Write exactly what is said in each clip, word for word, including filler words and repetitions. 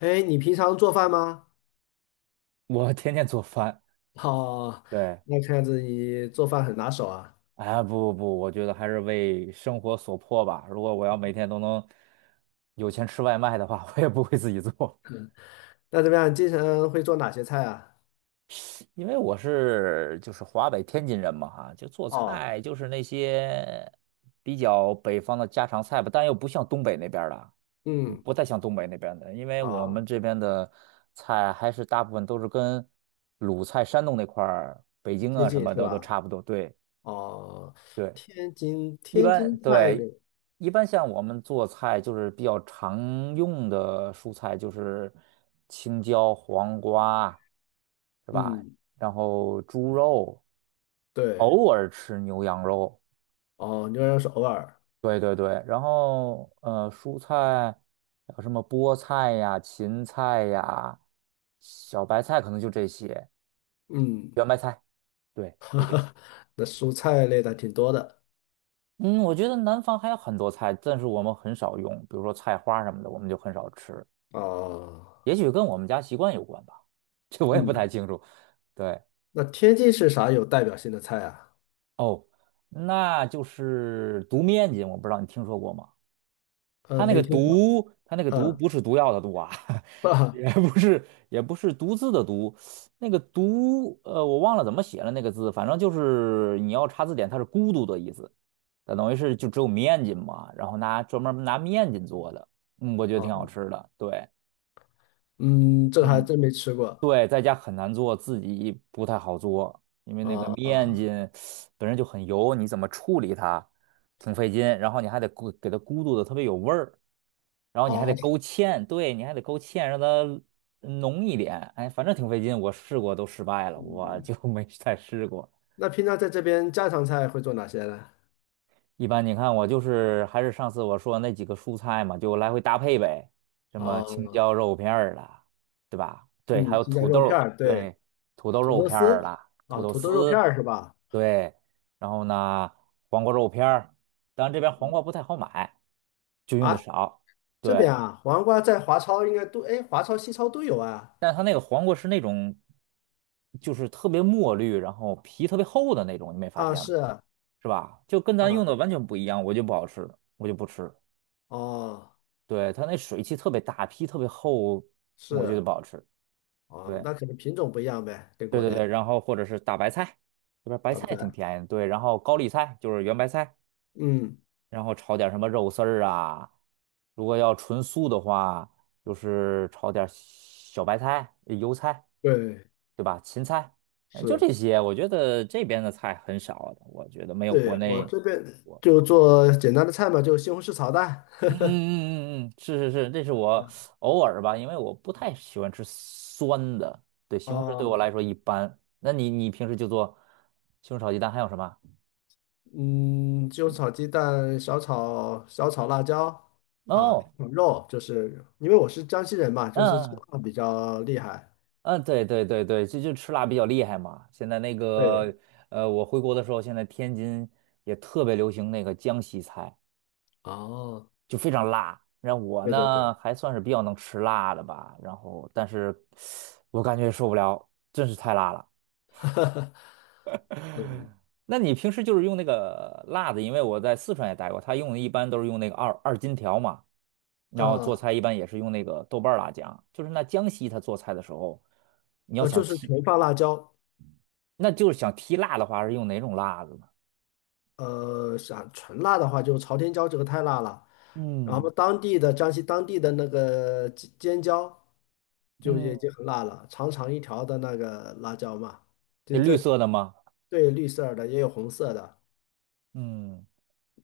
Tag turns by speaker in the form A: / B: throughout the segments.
A: 哎，你平常做饭吗？
B: 我天天做饭，
A: 好。
B: 对。
A: 那看样子你做饭很拿手啊。
B: 啊，不不不，我觉得还是为生活所迫吧。如果我要每天都能有钱吃外卖的话，我也不会自己做。
A: 那怎么样？经常会做哪些菜啊？
B: 因为我是就是华北天津人嘛，哈，就做
A: 哦。
B: 菜就是那些比较北方的家常菜吧，但又不像东北那边儿的，
A: 嗯。
B: 不太像东北那边的，因为我们
A: 啊，
B: 这边的菜还是大部分都是跟鲁菜、山东那块儿、北京
A: 接
B: 啊什
A: 近
B: 么
A: 是
B: 的都
A: 吧？
B: 差不多。对
A: 哦，
B: 对。
A: 天津
B: 一
A: 天
B: 般
A: 津菜
B: 对，
A: 有，
B: 一般像我们做菜就是比较常用的蔬菜就是青椒、黄瓜，是吧？
A: 嗯，
B: 然后猪肉，
A: 对。
B: 偶尔吃牛羊肉。
A: 哦，牛肉是偶尔，
B: 对对对。然后呃，蔬菜有什么菠菜呀、芹菜呀、小白菜，可能就这些，
A: 嗯。
B: 圆白菜，对，就这些。
A: 那蔬菜类的挺多的。
B: 嗯，我觉得南方还有很多菜，但是我们很少用，比如说菜花什么的，我们就很少吃。
A: 哦。
B: 也许跟我们家习惯有关吧，这我也不太
A: 嗯。
B: 清楚。对。
A: 那天津是啥有代表性的菜啊？
B: 哦，那就是毒面筋，我不知道你听说过吗？
A: 呃，
B: 它那
A: 没
B: 个
A: 听过。
B: 毒，它那个毒
A: 嗯。
B: 不是毒药的毒啊。
A: 啊。
B: 也不是也不是毒字的毒。那个毒，呃，我忘了怎么写了那个字，反正就是你要查字典，它是孤独的意思。它等于是就只有面筋嘛，然后拿专门拿面筋做的，嗯，我觉得挺好吃的，对。
A: 嗯，这个还
B: 嗯。
A: 真没吃过。
B: 对，在家很难做，自己不太好做，因为
A: 啊
B: 那个
A: 啊
B: 面筋
A: 哦。
B: 本身就很油，你怎么处理它，挺费劲，然后你还得咕给它咕嘟的特别有味儿，然后你还得
A: 哦
B: 勾芡，对，你还得勾芡让它浓一点。哎，反正挺费劲，我试过都失败了，我
A: 嗯。
B: 就 没再试过。
A: 那平常在这边家常菜会做哪些呢？
B: 一般你看我就是还是上次我说那几个蔬菜嘛，就来回搭配呗。什么青
A: 哦。
B: 椒肉片儿啦，对吧？对，还
A: 嗯，
B: 有
A: 鸡架
B: 土豆
A: 肉片
B: 儿，
A: 儿，对。
B: 对，土豆
A: 土
B: 肉
A: 豆
B: 片儿
A: 丝。
B: 啦，土
A: 啊，
B: 豆
A: 土豆肉片
B: 丝。
A: 儿是吧？
B: 对，然后呢，黄瓜肉片儿，当然这边黄瓜不太好买，就用的
A: 啊，
B: 少。
A: 这
B: 对，
A: 边啊，黄瓜在华超应该都，哎，华超、西超都有啊。
B: 但它那个黄瓜是那种，就是特别墨绿，然后皮特别厚的那种，你没发
A: 啊，
B: 现吗？
A: 是啊。
B: 是吧？就跟咱用
A: 啊
B: 的完全不一样，我就不好吃，我就不吃。
A: 哦。
B: 对，它那水汽特别大，皮特别厚，我觉得
A: 是。
B: 不好吃。
A: 哦，
B: 对。
A: 那可能品种不一样呗，跟
B: 对
A: 国
B: 对
A: 内的
B: 对，然后或者是大白菜，这边白
A: 对不
B: 菜
A: 对？
B: 挺便宜的。对，然后高丽菜就是圆白菜，
A: 嗯。
B: 然后炒点什么肉丝儿啊。如果要纯素的话，就是炒点小白菜、呃油菜，
A: 对。
B: 对吧？芹菜。哎，就
A: 是。
B: 这些。我觉得这边的菜很少的，我觉得没有国
A: 对，我
B: 内。
A: 这边
B: 我。
A: 就做简单的菜嘛，就西红柿炒蛋。
B: 嗯嗯嗯嗯，嗯，是是是，这是
A: 啊。
B: 我偶尔吧，因为我不太喜欢吃酸的。对，西红柿对我来
A: 哦
B: 说一般。那你你平时就做西红柿炒鸡蛋，还有什么？
A: 嗯，就炒鸡蛋，小炒小炒辣椒啊，
B: 哦，
A: 炒肉，就是因为我是江西人嘛，就是吃
B: 嗯
A: 辣比较厉害。
B: 嗯，嗯对对对对，就就吃辣比较厉害嘛。现在那
A: 对。
B: 个呃，我回国的时候，现在天津也特别流行那个江西菜，
A: 哦，
B: 就非常辣。然后我
A: 对对对。
B: 呢还算是比较能吃辣的吧，然后但是我感觉受不了，真是太辣了。
A: 嗯。
B: 那你平时就是用那个辣子，因为我在四川也待过，他用的一般都是用那个二二荆条嘛，然后做
A: 呃
B: 菜一般也是用那个豆瓣儿辣酱。就是那江西他做菜的时候，你要
A: 呃，就
B: 想
A: 是
B: 提，
A: 纯放辣椒。
B: 那就是想提辣的话是用哪种辣子呢？
A: 呃，想纯辣的话，就朝天椒这个太辣了，然
B: 嗯
A: 后当地的江西当地的那个尖尖椒就已经
B: 嗯，
A: 很辣了，长长一条的那个辣椒嘛，
B: 那
A: 就
B: 绿
A: 在
B: 色的吗？
A: 对绿色儿的也有红色的。
B: 嗯，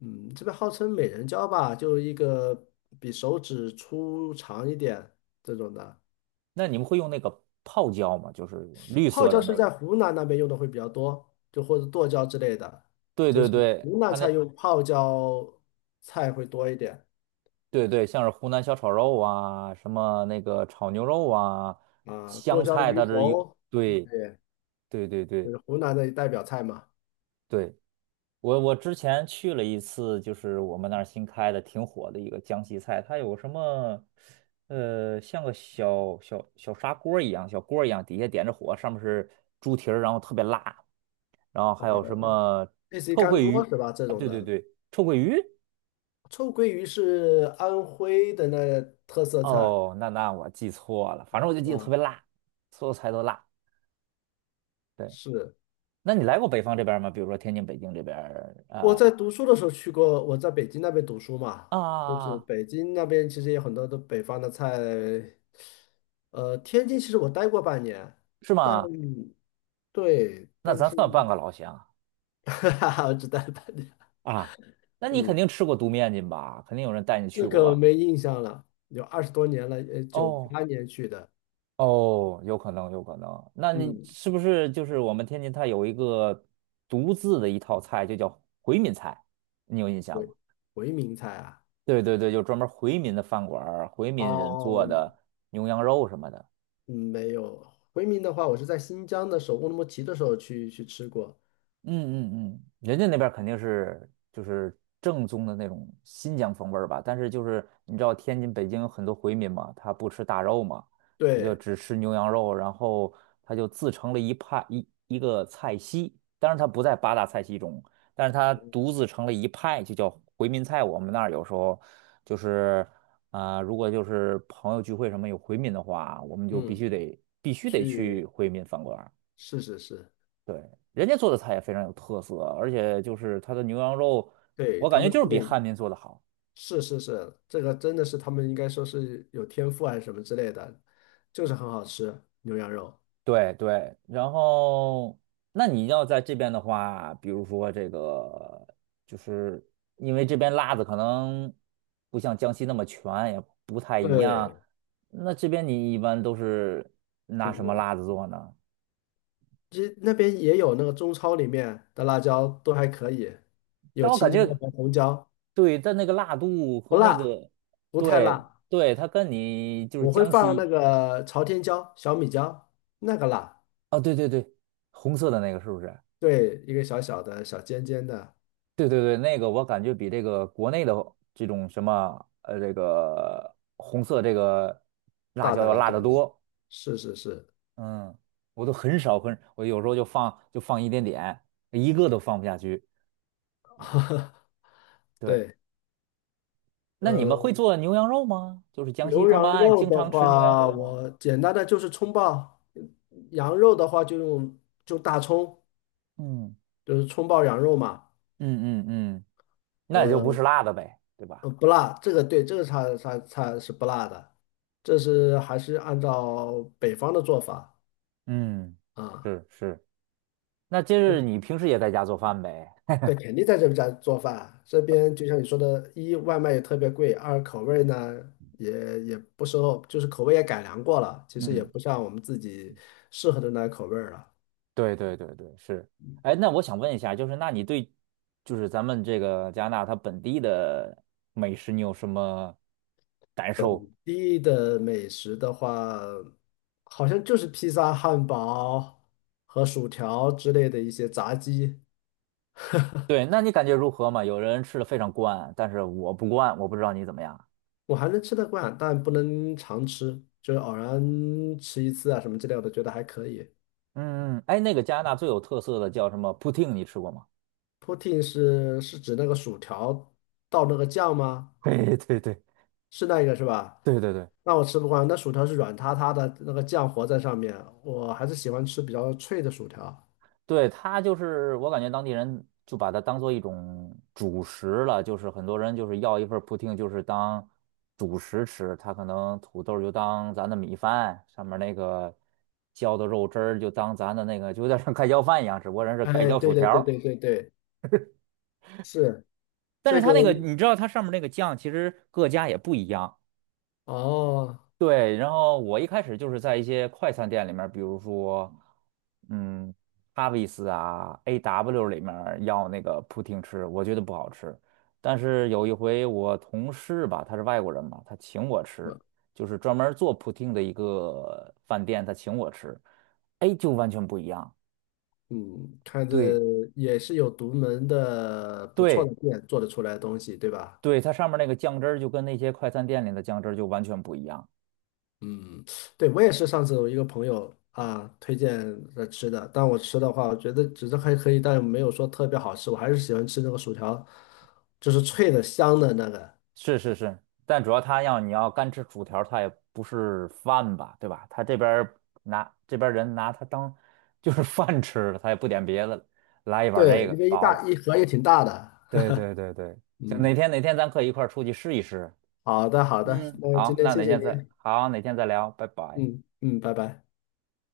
A: 嗯，这边号称美人蕉吧，就是一个比手指粗长一点这种的。
B: 那你们会用那个泡椒吗？就是绿
A: 泡
B: 色
A: 椒
B: 的
A: 是
B: 那
A: 在
B: 个。
A: 湖南那边用的会比较多，就或者剁椒之类的，
B: 对
A: 就
B: 对
A: 是
B: 对，
A: 湖南
B: 它那
A: 菜用泡椒菜会多一点
B: 对对，像是湖南小炒肉啊，什么那个炒牛肉啊，
A: 啊，剁
B: 香
A: 椒
B: 菜
A: 鱼
B: 它这有，
A: 头。
B: 对
A: 对，
B: 对对
A: 就
B: 对
A: 是湖南的代表菜嘛。
B: 对。我我之前去了一次，就是我们那儿新开的挺火的一个江西菜，它有什么，呃，像个小小小砂锅儿一样，小锅儿一样，底下点着火，上面是猪蹄儿，然后特别辣，然后还
A: OK，
B: 有什么
A: 类似于
B: 臭
A: 干
B: 鳜
A: 锅
B: 鱼，
A: 是吧？这种的，
B: 对，臭鳜鱼。
A: 臭鳜鱼是安徽的那特色菜
B: 哦，那那我记错了，反正我就记得特别
A: 啊。
B: 辣，所有菜都辣。对，
A: 是。
B: 那你来过北方这边儿吗？比如说天津、北京这边儿，
A: 我
B: 呃
A: 在读书的时候去过，我在北京那边读书嘛，就是
B: 啊，
A: 北京那边其实有很多的北方的菜，呃，天津其实我待过半年，
B: 是
A: 但
B: 吗？
A: 对，
B: 那
A: 但
B: 咱
A: 是
B: 算半个老乡。
A: 哈哈。我只待了半年。
B: 啊，那你肯定
A: 嗯，
B: 吃过独面筋吧？肯定有人带你去
A: 这
B: 过
A: 个
B: 吧？
A: 没印象了，有二十多年了，呃，九
B: 哦，
A: 八年去的。
B: 哦，有可能，有可能。那你
A: 嗯。
B: 是不是就是我们天津它有一个独自的一套菜，就叫回民菜，你有印象
A: 回
B: 吗？
A: 回民菜啊。
B: 对对对，就专门回民的饭馆儿回民人做
A: 哦。
B: 的牛羊肉什么的。
A: 嗯没有，回民的话，我是在新疆的首乌鲁木齐的时候去去吃过。
B: 嗯嗯嗯，人家那边儿肯定是就是正宗的那种新疆风味儿吧。但是就是你知道天津、北京有很多回民嘛，他不吃大肉嘛，他就
A: 对。
B: 只吃牛羊肉，然后他就自成了一派，一一个菜系，当然他不在八大菜系中，但是他独自成了一派，就叫回民菜。我们那儿有时候就是啊、如果就是朋友聚会什么有回民的话，我们就必
A: 嗯。
B: 须得必须得
A: 去
B: 去回民饭馆。
A: 是是是。
B: 对，人家做的菜也非常有特色，而且就是它的牛羊肉，
A: 对，
B: 我感
A: 他
B: 觉
A: 们
B: 就是
A: 处
B: 比
A: 理，
B: 汉民做的好。
A: 是是是，这个真的是他们应该说是有天赋还是什么之类的，就是很好吃牛羊肉。
B: 对对，然后那你要在这边的话，比如说这个，就是因为这边辣子可能不像江西那么全，也不太一样。
A: 对，
B: 那这边你一般都是拿什么
A: 我
B: 辣子做呢？
A: 其实那边也有那个中超里面的辣椒都还可以，有
B: 但我
A: 青
B: 感
A: 椒
B: 觉，
A: 和红椒。
B: 对，但那个辣度
A: 不
B: 和那
A: 辣，
B: 个，
A: 不太
B: 对
A: 辣。
B: 对，它跟你就是
A: 我会
B: 江
A: 放那
B: 西。
A: 个朝天椒、小米椒，那个辣。
B: 啊，对对对，红色的那个是不是？
A: 对，一个小小的小尖尖的
B: 对对对，那个我感觉比这个国内的这种什么呃，这个红色这个辣
A: 大
B: 椒
A: 的
B: 要
A: 辣
B: 辣
A: 椒
B: 得
A: 的，
B: 多。
A: 是是是。
B: 嗯，我都很少很，我有时候就放就放一点点，一个都放不下去。对，
A: 对。
B: 那你们会
A: 呃
B: 做牛羊肉吗？就是江西
A: 牛
B: 他们
A: 羊
B: 爱
A: 肉
B: 经
A: 的
B: 常吃牛羊
A: 话，
B: 肉吗？
A: 我简单的就是葱爆；羊肉的话，就用就大葱，
B: 嗯
A: 就是葱爆羊肉嘛。
B: 嗯嗯嗯，那也就不
A: 呃，
B: 是辣的呗，对吧？
A: 呃不辣，这个对，这个菜菜菜是不辣的，这是还是按照北方的做法
B: 嗯，
A: 啊。
B: 是是，那这是你平时也在家做饭呗？
A: 对，肯定在这边在做饭。这边就像你说的，一外卖也特别贵，二口味呢也也不是，就是口味也改良过了，其实也
B: 嗯。
A: 不像我们自己适合的那口味儿了。
B: 对对对对，是。哎，那我想问一下，就是那你对，就是咱们这个加拿大它本地的美食，你有什么感受？
A: 地的美食的话，好像就是披萨、汉堡和薯条之类的一些炸鸡。
B: 对，那你感觉如何嘛？有人吃的非常惯，但是我不惯，我不知道你怎么样。
A: 我还能吃得惯，但不能常吃，就是偶然吃一次啊什么之类的，我觉得还可以。
B: 嗯，嗯嗯，哎，那个加拿大最有特色的叫什么 poutine，你吃过吗？
A: Poutine 是是指那个薯条倒那个酱吗？
B: 对对对
A: 是那个是吧？
B: 对对对。
A: 那我吃不惯，那薯条是软塌塌的，那个酱活在上面，我还是喜欢吃比较脆的薯条。
B: 对，它就是我感觉当地人就把它当做一种主食了，就是很多人就是要一份儿 p o 就是当主食吃。他可能土豆儿就当咱的米饭，上面那个浇的肉汁儿就当咱的那个，就有点像盖浇饭一样，只不过人是
A: 哎，
B: 盖浇薯
A: 对对
B: 条
A: 对
B: 儿。
A: 对对对，是
B: 但是
A: 这
B: 它
A: 个
B: 那个你知道它上面那个酱，其实各家也不一样。
A: 哦。
B: 对，然后我一开始就是在一些快餐店里面儿比如说，嗯，哈维斯啊、A W 里面儿要那个扑汀吃，我觉得不好吃。但是有一回我同事吧，他是外国人嘛，他请我吃，就是专门儿做扑汀的一个饭店，他请我吃。哎，就完全不一样。
A: 嗯，看着
B: 对
A: 也是有独门的不错的
B: 对
A: 店做得出来的东西，对吧？
B: 对，它上面那个酱汁儿就跟那些快餐店里的酱汁儿就完全不一样。
A: 嗯，对，我也是上次我一个朋友啊推荐的吃的，但我吃的话，我觉得只是还可以，但没有说特别好吃，我还是喜欢吃那个薯条，就是脆的香的那个。
B: 是是是，但主要他要你要干吃薯条儿他也不是饭吧，对吧？他这边儿拿这边儿人拿他当就是 饭吃了，他也不点别的了，来一碗这
A: 对，
B: 个
A: 因为一
B: 饱了。
A: 大一盒也挺大的。
B: 对对对对，行，哪
A: 嗯，
B: 天哪天咱可以一块儿出去试一试。
A: 好的好的。
B: 嗯，
A: 那今
B: 好，
A: 天
B: 那
A: 谢
B: 哪
A: 谢
B: 天再
A: 您。
B: 好，哪天再聊，拜拜。
A: 嗯嗯，拜拜。